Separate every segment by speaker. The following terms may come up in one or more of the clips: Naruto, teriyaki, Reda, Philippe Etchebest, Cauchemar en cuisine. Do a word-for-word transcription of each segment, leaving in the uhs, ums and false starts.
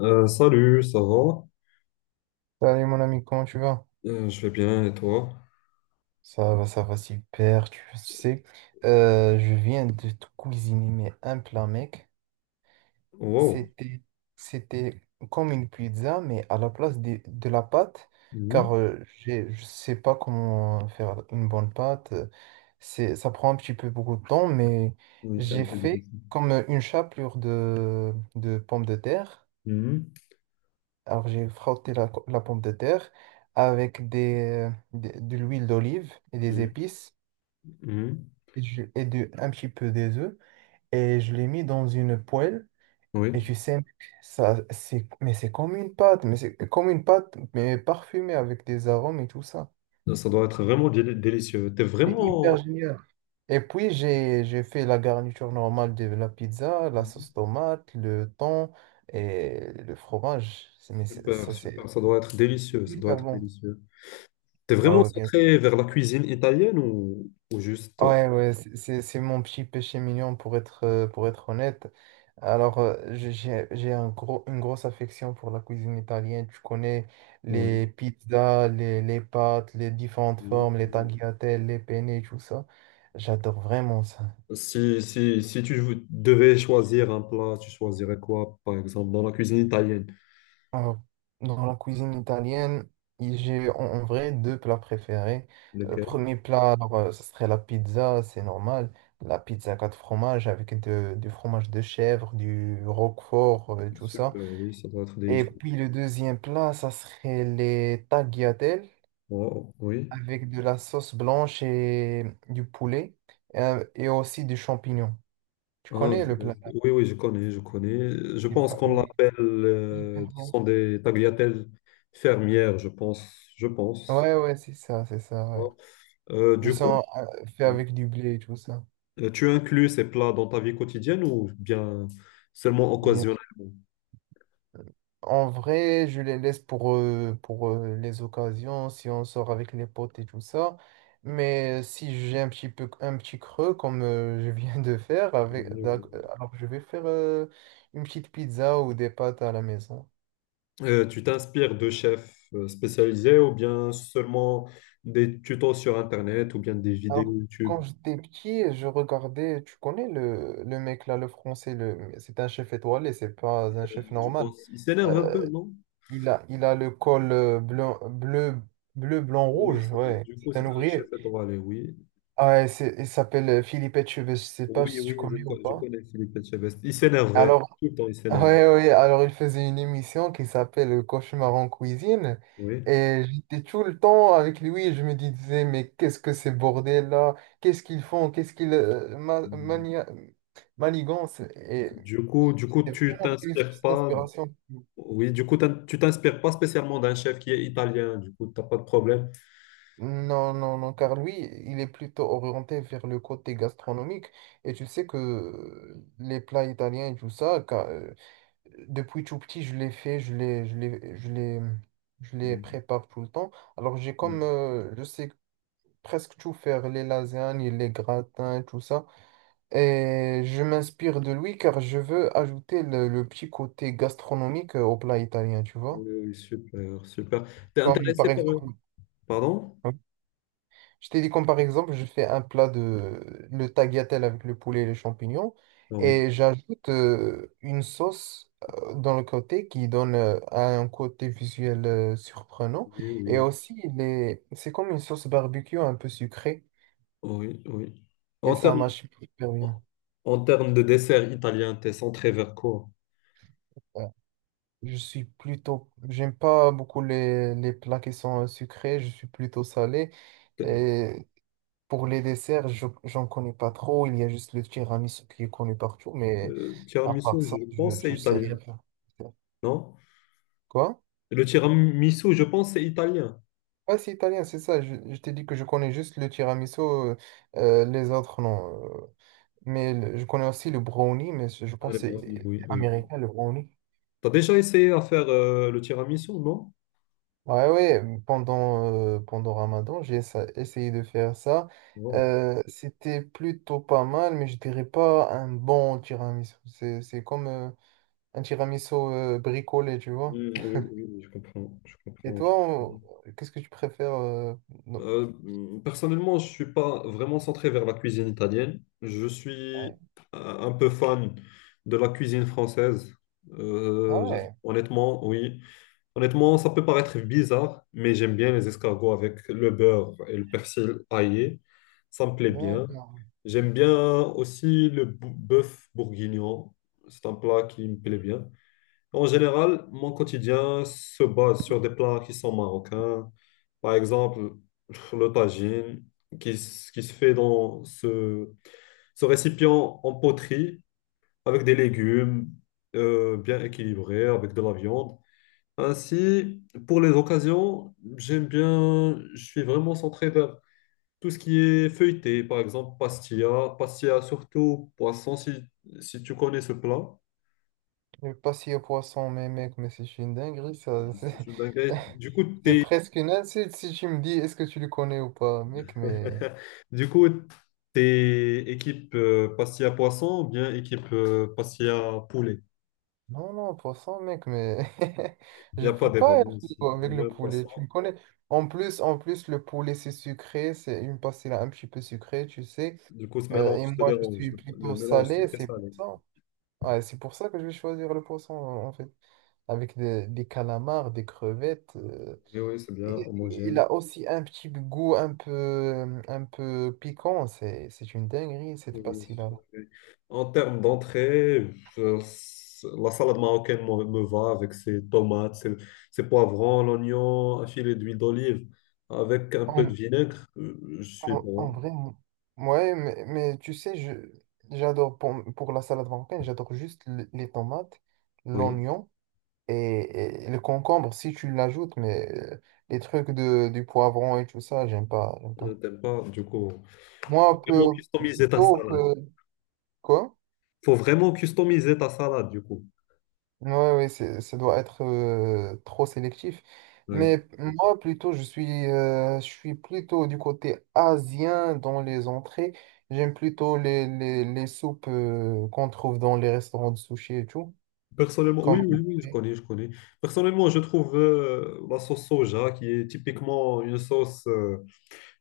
Speaker 1: Euh, salut, ça va?
Speaker 2: Salut mon ami, comment tu vas?
Speaker 1: Euh, je vais bien, et toi?
Speaker 2: Ça va, ça va super, tu tu sais. Euh, je viens de te cuisiner mais un plat, mec.
Speaker 1: Wow.
Speaker 2: C'était, c'était comme une pizza, mais à la place de, de la pâte, car
Speaker 1: Mhm.
Speaker 2: euh, j'ai- je sais pas comment faire une bonne pâte. euh, C'est, ça prend un petit peu beaucoup de temps, mais
Speaker 1: Oui, c'est un
Speaker 2: j'ai
Speaker 1: peu
Speaker 2: fait
Speaker 1: difficile.
Speaker 2: comme une chapelure de, de pommes de terre.
Speaker 1: Mhm.
Speaker 2: Alors, j'ai frotté la, co- la pomme de terre avec des, des- de l'huile d'olive et des
Speaker 1: Mhm.
Speaker 2: épices
Speaker 1: Mhm.
Speaker 2: et, je- et de, un petit peu des œufs. Et je l'ai mis dans une poêle. Et
Speaker 1: Oui,
Speaker 2: tu sais, mec, ça, c'est, mais c'est comme une pâte, mais c'est comme une pâte, mais parfumée avec des arômes et tout ça.
Speaker 1: ça doit être vraiment déli- délicieux. T'es
Speaker 2: C'est hyper
Speaker 1: vraiment.
Speaker 2: génial. Et puis, j'ai, j'ai fait la garniture normale de la pizza, la sauce
Speaker 1: Mhm.
Speaker 2: tomate, le thon et le fromage. C'est- Mais c'est-
Speaker 1: Super,
Speaker 2: ça,
Speaker 1: super.
Speaker 2: c'est
Speaker 1: Ça doit être délicieux. Ça doit
Speaker 2: hyper
Speaker 1: être
Speaker 2: bon.
Speaker 1: délicieux. T'es
Speaker 2: Bah
Speaker 1: vraiment
Speaker 2: ouais, bien.
Speaker 1: centré vers la cuisine italienne, ou, ou juste.
Speaker 2: Ouais, ouais, c'est c'est- c'est mon petit péché mignon pour être, euh, pour être honnête. Alors, euh, j'ai j'ai- j'ai un gros, une grosse affection pour la cuisine italienne. Tu connais les
Speaker 1: Oui.
Speaker 2: pizzas, les, les pâtes, les différentes
Speaker 1: Oui,
Speaker 2: formes, les
Speaker 1: oui.
Speaker 2: tagliatelles, les penne, tout ça. J'adore vraiment ça.
Speaker 1: Si, si, si tu vou- devais choisir un plat, tu choisirais quoi, par exemple, dans la cuisine italienne?
Speaker 2: Euh, Dans la cuisine italienne, il- j'ai en en vrai deux plats préférés. Le
Speaker 1: Lequel?
Speaker 2: premier plat, alors, euh, ce serait la pizza, c'est normal. La pizza quatre fromages avec de- du fromage de chèvre, du roquefort, euh, tout ça.
Speaker 1: Super, oui, ça doit être
Speaker 2: Et
Speaker 1: délicieux.
Speaker 2: puis le deuxième plat, ça serait les tagliatelles
Speaker 1: Wow, oui.
Speaker 2: avec de la sauce blanche et du poulet euh, et aussi du champignon. Tu
Speaker 1: Ah,
Speaker 2: connais le plat?
Speaker 1: oui, oui, je connais, je connais. Je pense qu'on
Speaker 2: Mais
Speaker 1: l'appelle, euh,
Speaker 2: hyper
Speaker 1: ce
Speaker 2: bon.
Speaker 1: sont des tagliatelles fermières, je pense, je pense.
Speaker 2: Ouais, ouais, c'est ça, c'est ça, ouais.
Speaker 1: Euh,
Speaker 2: Ils
Speaker 1: du coup,
Speaker 2: sont euh, faits
Speaker 1: oui.
Speaker 2: avec du blé et tout ça.
Speaker 1: Euh, tu inclus ces plats dans ta vie quotidienne ou bien seulement
Speaker 2: Bien,
Speaker 1: occasionnellement?
Speaker 2: en vrai, je les laisse pour, euh, pour euh, les occasions, si on sort avec les potes et tout ça. Mais si j'ai un petit peu un petit creux comme euh, je viens de faire avec
Speaker 1: Oui,
Speaker 2: d'ac-
Speaker 1: oui.
Speaker 2: euh, alors je vais faire euh, une petite pizza ou des pâtes à la maison.
Speaker 1: Euh, tu t'inspires de chefs euh, spécialisés ou bien seulement des tutos sur Internet ou bien des vidéos
Speaker 2: Alors
Speaker 1: YouTube?
Speaker 2: quand j'étais petit, je regardais, tu connais le, le mec là, le français, le c'est un chef étoilé, c'est pas un
Speaker 1: Euh,
Speaker 2: chef
Speaker 1: Je
Speaker 2: normal.
Speaker 1: pense, il s'énerve un
Speaker 2: Euh,
Speaker 1: peu, non?
Speaker 2: il a il a le col euh, blanc- bleu bleu blanc
Speaker 1: Oui,
Speaker 2: rouge,
Speaker 1: c'est-
Speaker 2: ouais,
Speaker 1: du coup,
Speaker 2: c'est
Speaker 1: c'est
Speaker 2: un
Speaker 1: un
Speaker 2: ouvrier.
Speaker 1: chef étoilé, oui.
Speaker 2: Ouais, c'est- il s'appelle euh, Philippe Etchebest, je sais pas
Speaker 1: Oui,
Speaker 2: si tu
Speaker 1: oui, je,
Speaker 2: connais ou
Speaker 1: co- je
Speaker 2: pas.
Speaker 1: connais Philippe Etchebest. Il s'énerve, euh,
Speaker 2: Alors,
Speaker 1: tout le temps il
Speaker 2: ouais,
Speaker 1: s'énerve.
Speaker 2: ouais, alors il faisait une émission qui s'appelle euh, Cauchemar en cuisine.
Speaker 1: Oui.
Speaker 2: Et j'étais tout le temps avec lui, et je me disais, mais qu'est-ce que ces bordels là? Qu'est-ce qu'ils font? Qu'est-ce qu'ils euh, ma- mania- manigancent? Et
Speaker 1: Du coup, du coup,
Speaker 2: c'est
Speaker 1: tu
Speaker 2: vraiment connu sur
Speaker 1: t'inspires
Speaker 2: cette
Speaker 1: pas.
Speaker 2: inspiration.
Speaker 1: Oui, du coup, t'in- tu t'inspires pas spécialement d'un chef qui est italien. Du coup, t'as pas de problème.
Speaker 2: Non, non, non, car lui, il est plutôt orienté vers le côté gastronomique. Et tu sais que euh, les plats italiens et tout ça, depuis tout petit, je l'ai fait, je les, je les, je les, je les
Speaker 1: Mm,
Speaker 2: prépare tout le temps. Alors, j'ai comme,
Speaker 1: mm.
Speaker 2: euh, je sais presque tout faire, les lasagnes, les gratins, tout ça. Et je m'inspire de lui car je veux ajouter le, le petit côté gastronomique euh, au plat italien, tu
Speaker 1: Oui,
Speaker 2: vois.
Speaker 1: oui, super, super. T'es
Speaker 2: Comme par
Speaker 1: intéressé par eux?
Speaker 2: exemple,
Speaker 1: Pardon?
Speaker 2: je t'ai dit comme par exemple, je fais un plat de le tagliatelle avec le poulet et les champignons
Speaker 1: Ah oui,
Speaker 2: et j'ajoute euh, une sauce euh, dans le côté qui donne euh, un côté visuel euh, surprenant
Speaker 1: oui,
Speaker 2: et
Speaker 1: oui,
Speaker 2: aussi les... c'est comme une sauce barbecue un peu sucrée
Speaker 1: oui, oui.
Speaker 2: et
Speaker 1: En
Speaker 2: ça
Speaker 1: termes,
Speaker 2: marche super bien.
Speaker 1: en termes de dessert italien, t'es centré vers quoi?
Speaker 2: Ouais. Je suis plutôt, j'aime pas beaucoup les, les plats qui sont euh, sucrés, je suis plutôt salé. Et pour les desserts, je, j'en connais pas trop. Il y a juste le tiramisu qui est connu partout, mais
Speaker 1: Le
Speaker 2: à part
Speaker 1: tiramisu,
Speaker 2: ça,
Speaker 1: je
Speaker 2: je,
Speaker 1: pense c'est
Speaker 2: je sais rien
Speaker 1: italien,
Speaker 2: faire.
Speaker 1: non?
Speaker 2: Quoi?
Speaker 1: Le tiramisu, je pense c'est italien.
Speaker 2: Ah, c'est italien, c'est ça. Je, je t'ai dit que je connais juste le tiramisu, euh, euh, les autres, non. euh. Mais le- je connais aussi le brownie, mais je je
Speaker 1: Ah, les
Speaker 2: pense que c'est
Speaker 1: brownies, oui,
Speaker 2: c'est
Speaker 1: oui.
Speaker 2: américain, le brownie.
Speaker 1: T'as déjà essayé à faire euh, le tiramisu, non?
Speaker 2: Ouais, ouais, pendant, euh, pendant Ramadan, j'ai essa- essayé de faire ça.
Speaker 1: Wow.
Speaker 2: Euh, c'était plutôt pas mal, mais je dirais pas un bon tiramisu. C'est c'est comme. euh, Un tiramisu euh, bricolé, tu vois.
Speaker 1: Mm, oui, oui, je comprends, je
Speaker 2: Et
Speaker 1: comprends, je
Speaker 2: toi,
Speaker 1: comprends.
Speaker 2: on- qu'est-ce que tu préfères euh, non.
Speaker 1: Euh, Personnellement, je suis pas vraiment centré vers la cuisine italienne. Je suis
Speaker 2: Ouais.
Speaker 1: euh, un peu fan de la cuisine française.
Speaker 2: Ah
Speaker 1: Euh, je-
Speaker 2: ouais,
Speaker 1: Honnêtement, oui. Honnêtement, ça peut paraître bizarre, mais j'aime bien les escargots avec le beurre et le persil aillé. Ça me plaît bien.
Speaker 2: d'accord.
Speaker 1: J'aime bien aussi le bou- bœuf bourguignon. C'est un plat qui me plaît bien. En général, mon quotidien se base sur des plats qui sont marocains. Par exemple, le tagine qui, s- qui se fait dans ce, ce récipient en poterie avec des légumes euh, bien équilibrés, avec de la viande. Ainsi, pour les occasions, j'aime bien, je suis vraiment centré vers tout ce qui est feuilleté, par exemple pastilla, pastilla surtout poisson, si, si tu connais ce plat.
Speaker 2: Le pastis au poisson, mais mec, mais c'est une dinguerie, ça. C'est
Speaker 1: C'est une dinguerie. Du coup,
Speaker 2: c'est
Speaker 1: tu
Speaker 2: presque une insulte si tu me dis est-ce que tu le connais ou pas, mec, mais...
Speaker 1: Du coup, t'es équipe euh, pastilla poisson ou bien équipe euh, pastilla poulet?
Speaker 2: Non, non, poisson, mec, mais...
Speaker 1: Il n'y
Speaker 2: Je
Speaker 1: a
Speaker 2: peux
Speaker 1: pas débat,
Speaker 2: pas être
Speaker 1: moi aussi.
Speaker 2: frigo
Speaker 1: J'aime
Speaker 2: avec
Speaker 1: bien
Speaker 2: le
Speaker 1: le
Speaker 2: poulet,
Speaker 1: poisson.
Speaker 2: tu me connais. En plus, en plus, le poulet, c'est sucré, c'est une pastilla un petit peu sucrée, tu sais.
Speaker 1: Du coup, ce
Speaker 2: Euh, et
Speaker 1: mélange te
Speaker 2: moi, je
Speaker 1: dérange,
Speaker 2: suis
Speaker 1: le, le
Speaker 2: plutôt
Speaker 1: mélange
Speaker 2: salé, c'est pour
Speaker 1: sucré-salé.
Speaker 2: ça. Ouais, c'est pour ça que je vais choisir le poisson, en fait. Avec des, des calamars, des crevettes. euh,
Speaker 1: Oui, oui, c'est bien
Speaker 2: et, et il
Speaker 1: homogène.
Speaker 2: a aussi un petit goût un peu, un peu piquant. C'est, c'est une dinguerie, cette
Speaker 1: Oui, oui,
Speaker 2: pastille-là.
Speaker 1: c'est. En termes d'entrée, euh, c- la salade marocaine me, me va avec ses tomates, ses, ses poivrons, l'oignon, un filet d'huile d'olive avec un peu de
Speaker 2: En,
Speaker 1: vinaigre. Euh, Je suis
Speaker 2: en, en
Speaker 1: bon.
Speaker 2: vrai, m- ouais, mais, mais tu sais, je, j'adore pour, pour la salade marocaine, j'adore juste l- les tomates,
Speaker 1: Oui.
Speaker 2: l'oignon et, et le concombre si tu l'ajoutes, mais euh, les trucs de, du poivron et tout ça, j'aime pas, j'aime
Speaker 1: Euh,
Speaker 2: pas.
Speaker 1: t'aimes pas, du coup.
Speaker 2: Moi, un
Speaker 1: Faut vraiment
Speaker 2: peu
Speaker 1: customiser ta
Speaker 2: plutôt
Speaker 1: salade.
Speaker 2: que quoi?
Speaker 1: Faut vraiment customiser ta salade, du coup.
Speaker 2: Ouais, ouais, c'est- ça doit être euh, trop sélectif.
Speaker 1: Ouais.
Speaker 2: Mais moi, plutôt, je suis, euh, je suis plutôt du côté asien dans les entrées. J'aime plutôt les, les, les soupes euh, qu'on trouve dans les restaurants de sushi et tout.
Speaker 1: Personnellement, oui,
Speaker 2: Comme...
Speaker 1: oui, oui, je connais, je connais. Personnellement, je trouve euh, la sauce soja, qui est typiquement une sauce, euh,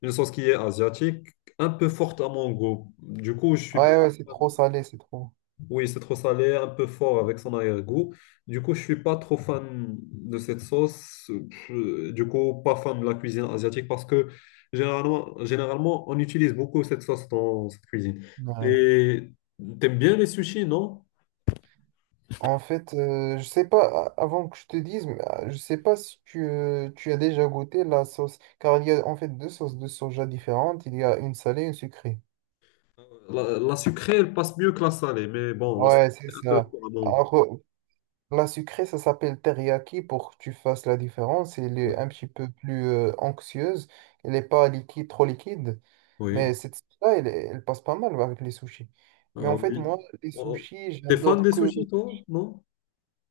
Speaker 1: une sauce qui est asiatique, un peu forte à mon goût. Du coup, je suis
Speaker 2: Ouais, ouais, c'est
Speaker 1: pas.
Speaker 2: trop salé, c'est trop.
Speaker 1: Oui, c'est trop salé, un peu fort avec son arrière-goût. Du coup, je suis pas trop fan de cette sauce. Je- Du coup, pas fan de la cuisine asiatique parce que généralement, généralement on utilise beaucoup cette sauce dans cette cuisine.
Speaker 2: Ouais.
Speaker 1: Et t'aimes bien les sushis, non?
Speaker 2: En fait, euh, je sais pas, a- avant que je te dise, mais, euh, je sais pas si tu, euh, tu as déjà goûté la sauce, car il y a en fait deux sauces de soja différentes. Il y a une salée et une sucrée.
Speaker 1: La, la sucrée, elle passe mieux que la salée, mais bon, la salée,
Speaker 2: Ouais, c'est
Speaker 1: c'est un peu
Speaker 2: ça.
Speaker 1: fort à mon goût.
Speaker 2: Alors, la sucrée, ça s'appelle teriyaki pour que tu fasses la différence. Elle est un
Speaker 1: Oui,
Speaker 2: petit peu plus euh, anxieuse. Elle n'est pas liquide, trop liquide.
Speaker 1: oui.
Speaker 2: Mais cette sauce-là, elle, elle passe pas mal avec les sushis. Mais
Speaker 1: Euh,
Speaker 2: en fait,
Speaker 1: oui.
Speaker 2: moi, les
Speaker 1: Oh,
Speaker 2: sushis,
Speaker 1: t'es fan
Speaker 2: j'adore
Speaker 1: des
Speaker 2: que
Speaker 1: sushis, toi? Non?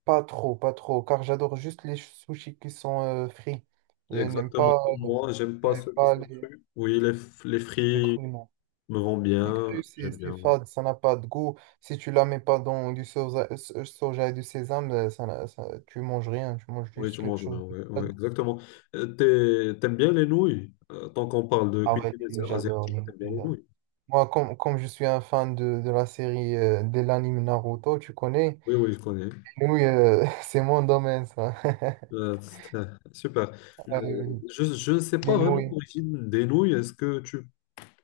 Speaker 2: pas trop, pas trop, car j'adore juste les sushis qui sont euh, frits. Je n'aime
Speaker 1: Exactement
Speaker 2: pas,
Speaker 1: comme moi, j'aime pas
Speaker 2: ouais,
Speaker 1: ceux qui
Speaker 2: pas
Speaker 1: sont
Speaker 2: les,
Speaker 1: crus. Oui, les, f- les
Speaker 2: les
Speaker 1: frits
Speaker 2: crus, non.
Speaker 1: me rend
Speaker 2: Les cru,
Speaker 1: bien,
Speaker 2: c'est
Speaker 1: j'aime
Speaker 2: c'est
Speaker 1: bien, oui.
Speaker 2: fade, ça n'a pas de goût. Si tu la mets pas dans du soja, so- soja et du sésame, euh, ça, n'a- ça- tu manges rien, tu manges
Speaker 1: Oui,
Speaker 2: juste
Speaker 1: tu
Speaker 2: quelque
Speaker 1: manges
Speaker 2: chose
Speaker 1: bien,
Speaker 2: de
Speaker 1: oui, oui,
Speaker 2: fade.
Speaker 1: exactement. Euh, t'es- T'aimes bien les nouilles? Euh, tant qu'on parle de
Speaker 2: Ah ouais,
Speaker 1: cuisine
Speaker 2: les- j'adore,
Speaker 1: asiatique,
Speaker 2: les-
Speaker 1: t'aimes bien les
Speaker 2: j'adore.
Speaker 1: nouilles?
Speaker 2: Moi, comme, comme je suis un fan de, de la série, euh, de l'anime Naruto, tu connais,
Speaker 1: Oui, oui, je connais.
Speaker 2: les nouilles, euh, c'est mon domaine, ça.
Speaker 1: Euh, super. Euh,
Speaker 2: Euh,
Speaker 1: je, je ne sais pas
Speaker 2: les
Speaker 1: vraiment
Speaker 2: nouilles
Speaker 1: l'origine des nouilles. Est-ce que tu,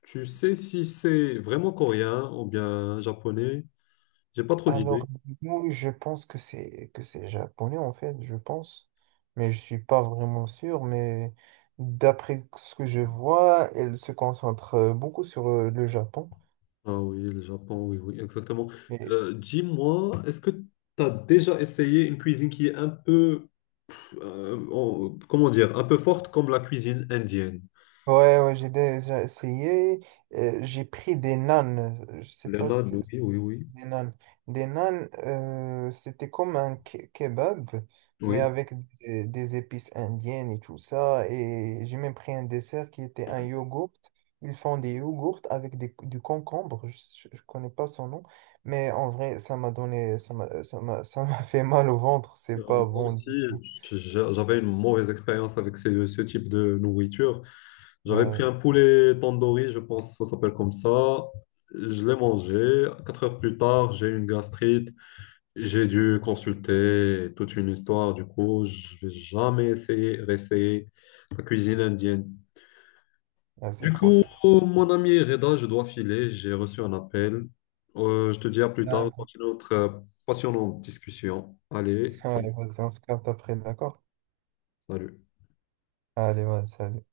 Speaker 1: tu sais si c'est vraiment coréen ou bien japonais? J'ai pas trop
Speaker 2: Alors,
Speaker 1: d'idées.
Speaker 2: du coup, je pense que c'est que c'est japonais en fait, je pense, mais je suis pas vraiment sûr. Mais d'après ce que je vois, elle se concentre euh, beaucoup sur euh, le Japon.
Speaker 1: Ah oui, le Japon, oui, oui, exactement.
Speaker 2: Et,
Speaker 1: Euh, dis-moi, est-ce que tu as déjà essayé une cuisine qui est un peu euh, en- comment dire, un peu forte comme la cuisine indienne.
Speaker 2: ouais, ouais, j'ai déjà essayé. Euh, j'ai pris des nanes. euh, Je sais
Speaker 1: Les
Speaker 2: pas ce
Speaker 1: naans,
Speaker 2: que.
Speaker 1: oui, oui, oui,
Speaker 2: Des nanes. Des nanes, euh, c'était comme un ke- kebab, mais
Speaker 1: oui.
Speaker 2: avec des, des épices indiennes et tout ça. Et j'ai même pris un dessert qui était un yogourt. Ils font des yogourts avec des, du concombre. Je ne connais pas son nom. Mais en vrai, ça m'a donné, ça m'a, ça m'a, ça m'a fait mal au ventre. C'est
Speaker 1: Euh,
Speaker 2: pas
Speaker 1: moi
Speaker 2: bon
Speaker 1: aussi,
Speaker 2: du tout.
Speaker 1: j'a- j'avais une mauvaise expérience avec ce, ce type de nourriture. J'avais pris un
Speaker 2: Ouais,
Speaker 1: poulet tandoori, je pense que ça s'appelle comme ça. Je l'ai mangé. Quatre heures plus tard, j'ai eu une gastrite. J'ai dû consulter toute une histoire. Du coup, je vais jamais essayer, réessayer la cuisine indienne.
Speaker 2: ouais, c'est
Speaker 1: Du
Speaker 2: trop,
Speaker 1: coup,
Speaker 2: c'est trop.
Speaker 1: mon ami Reda, je dois filer, j'ai reçu un appel. Euh, je te dis à plus tard, on
Speaker 2: Ouais,
Speaker 1: continue notre euh, passionnante discussion. Allez,
Speaker 2: ouais,
Speaker 1: salut,
Speaker 2: vas-y, on se capte après, d'accord?
Speaker 1: salut.
Speaker 2: Allez, vas-y, salut.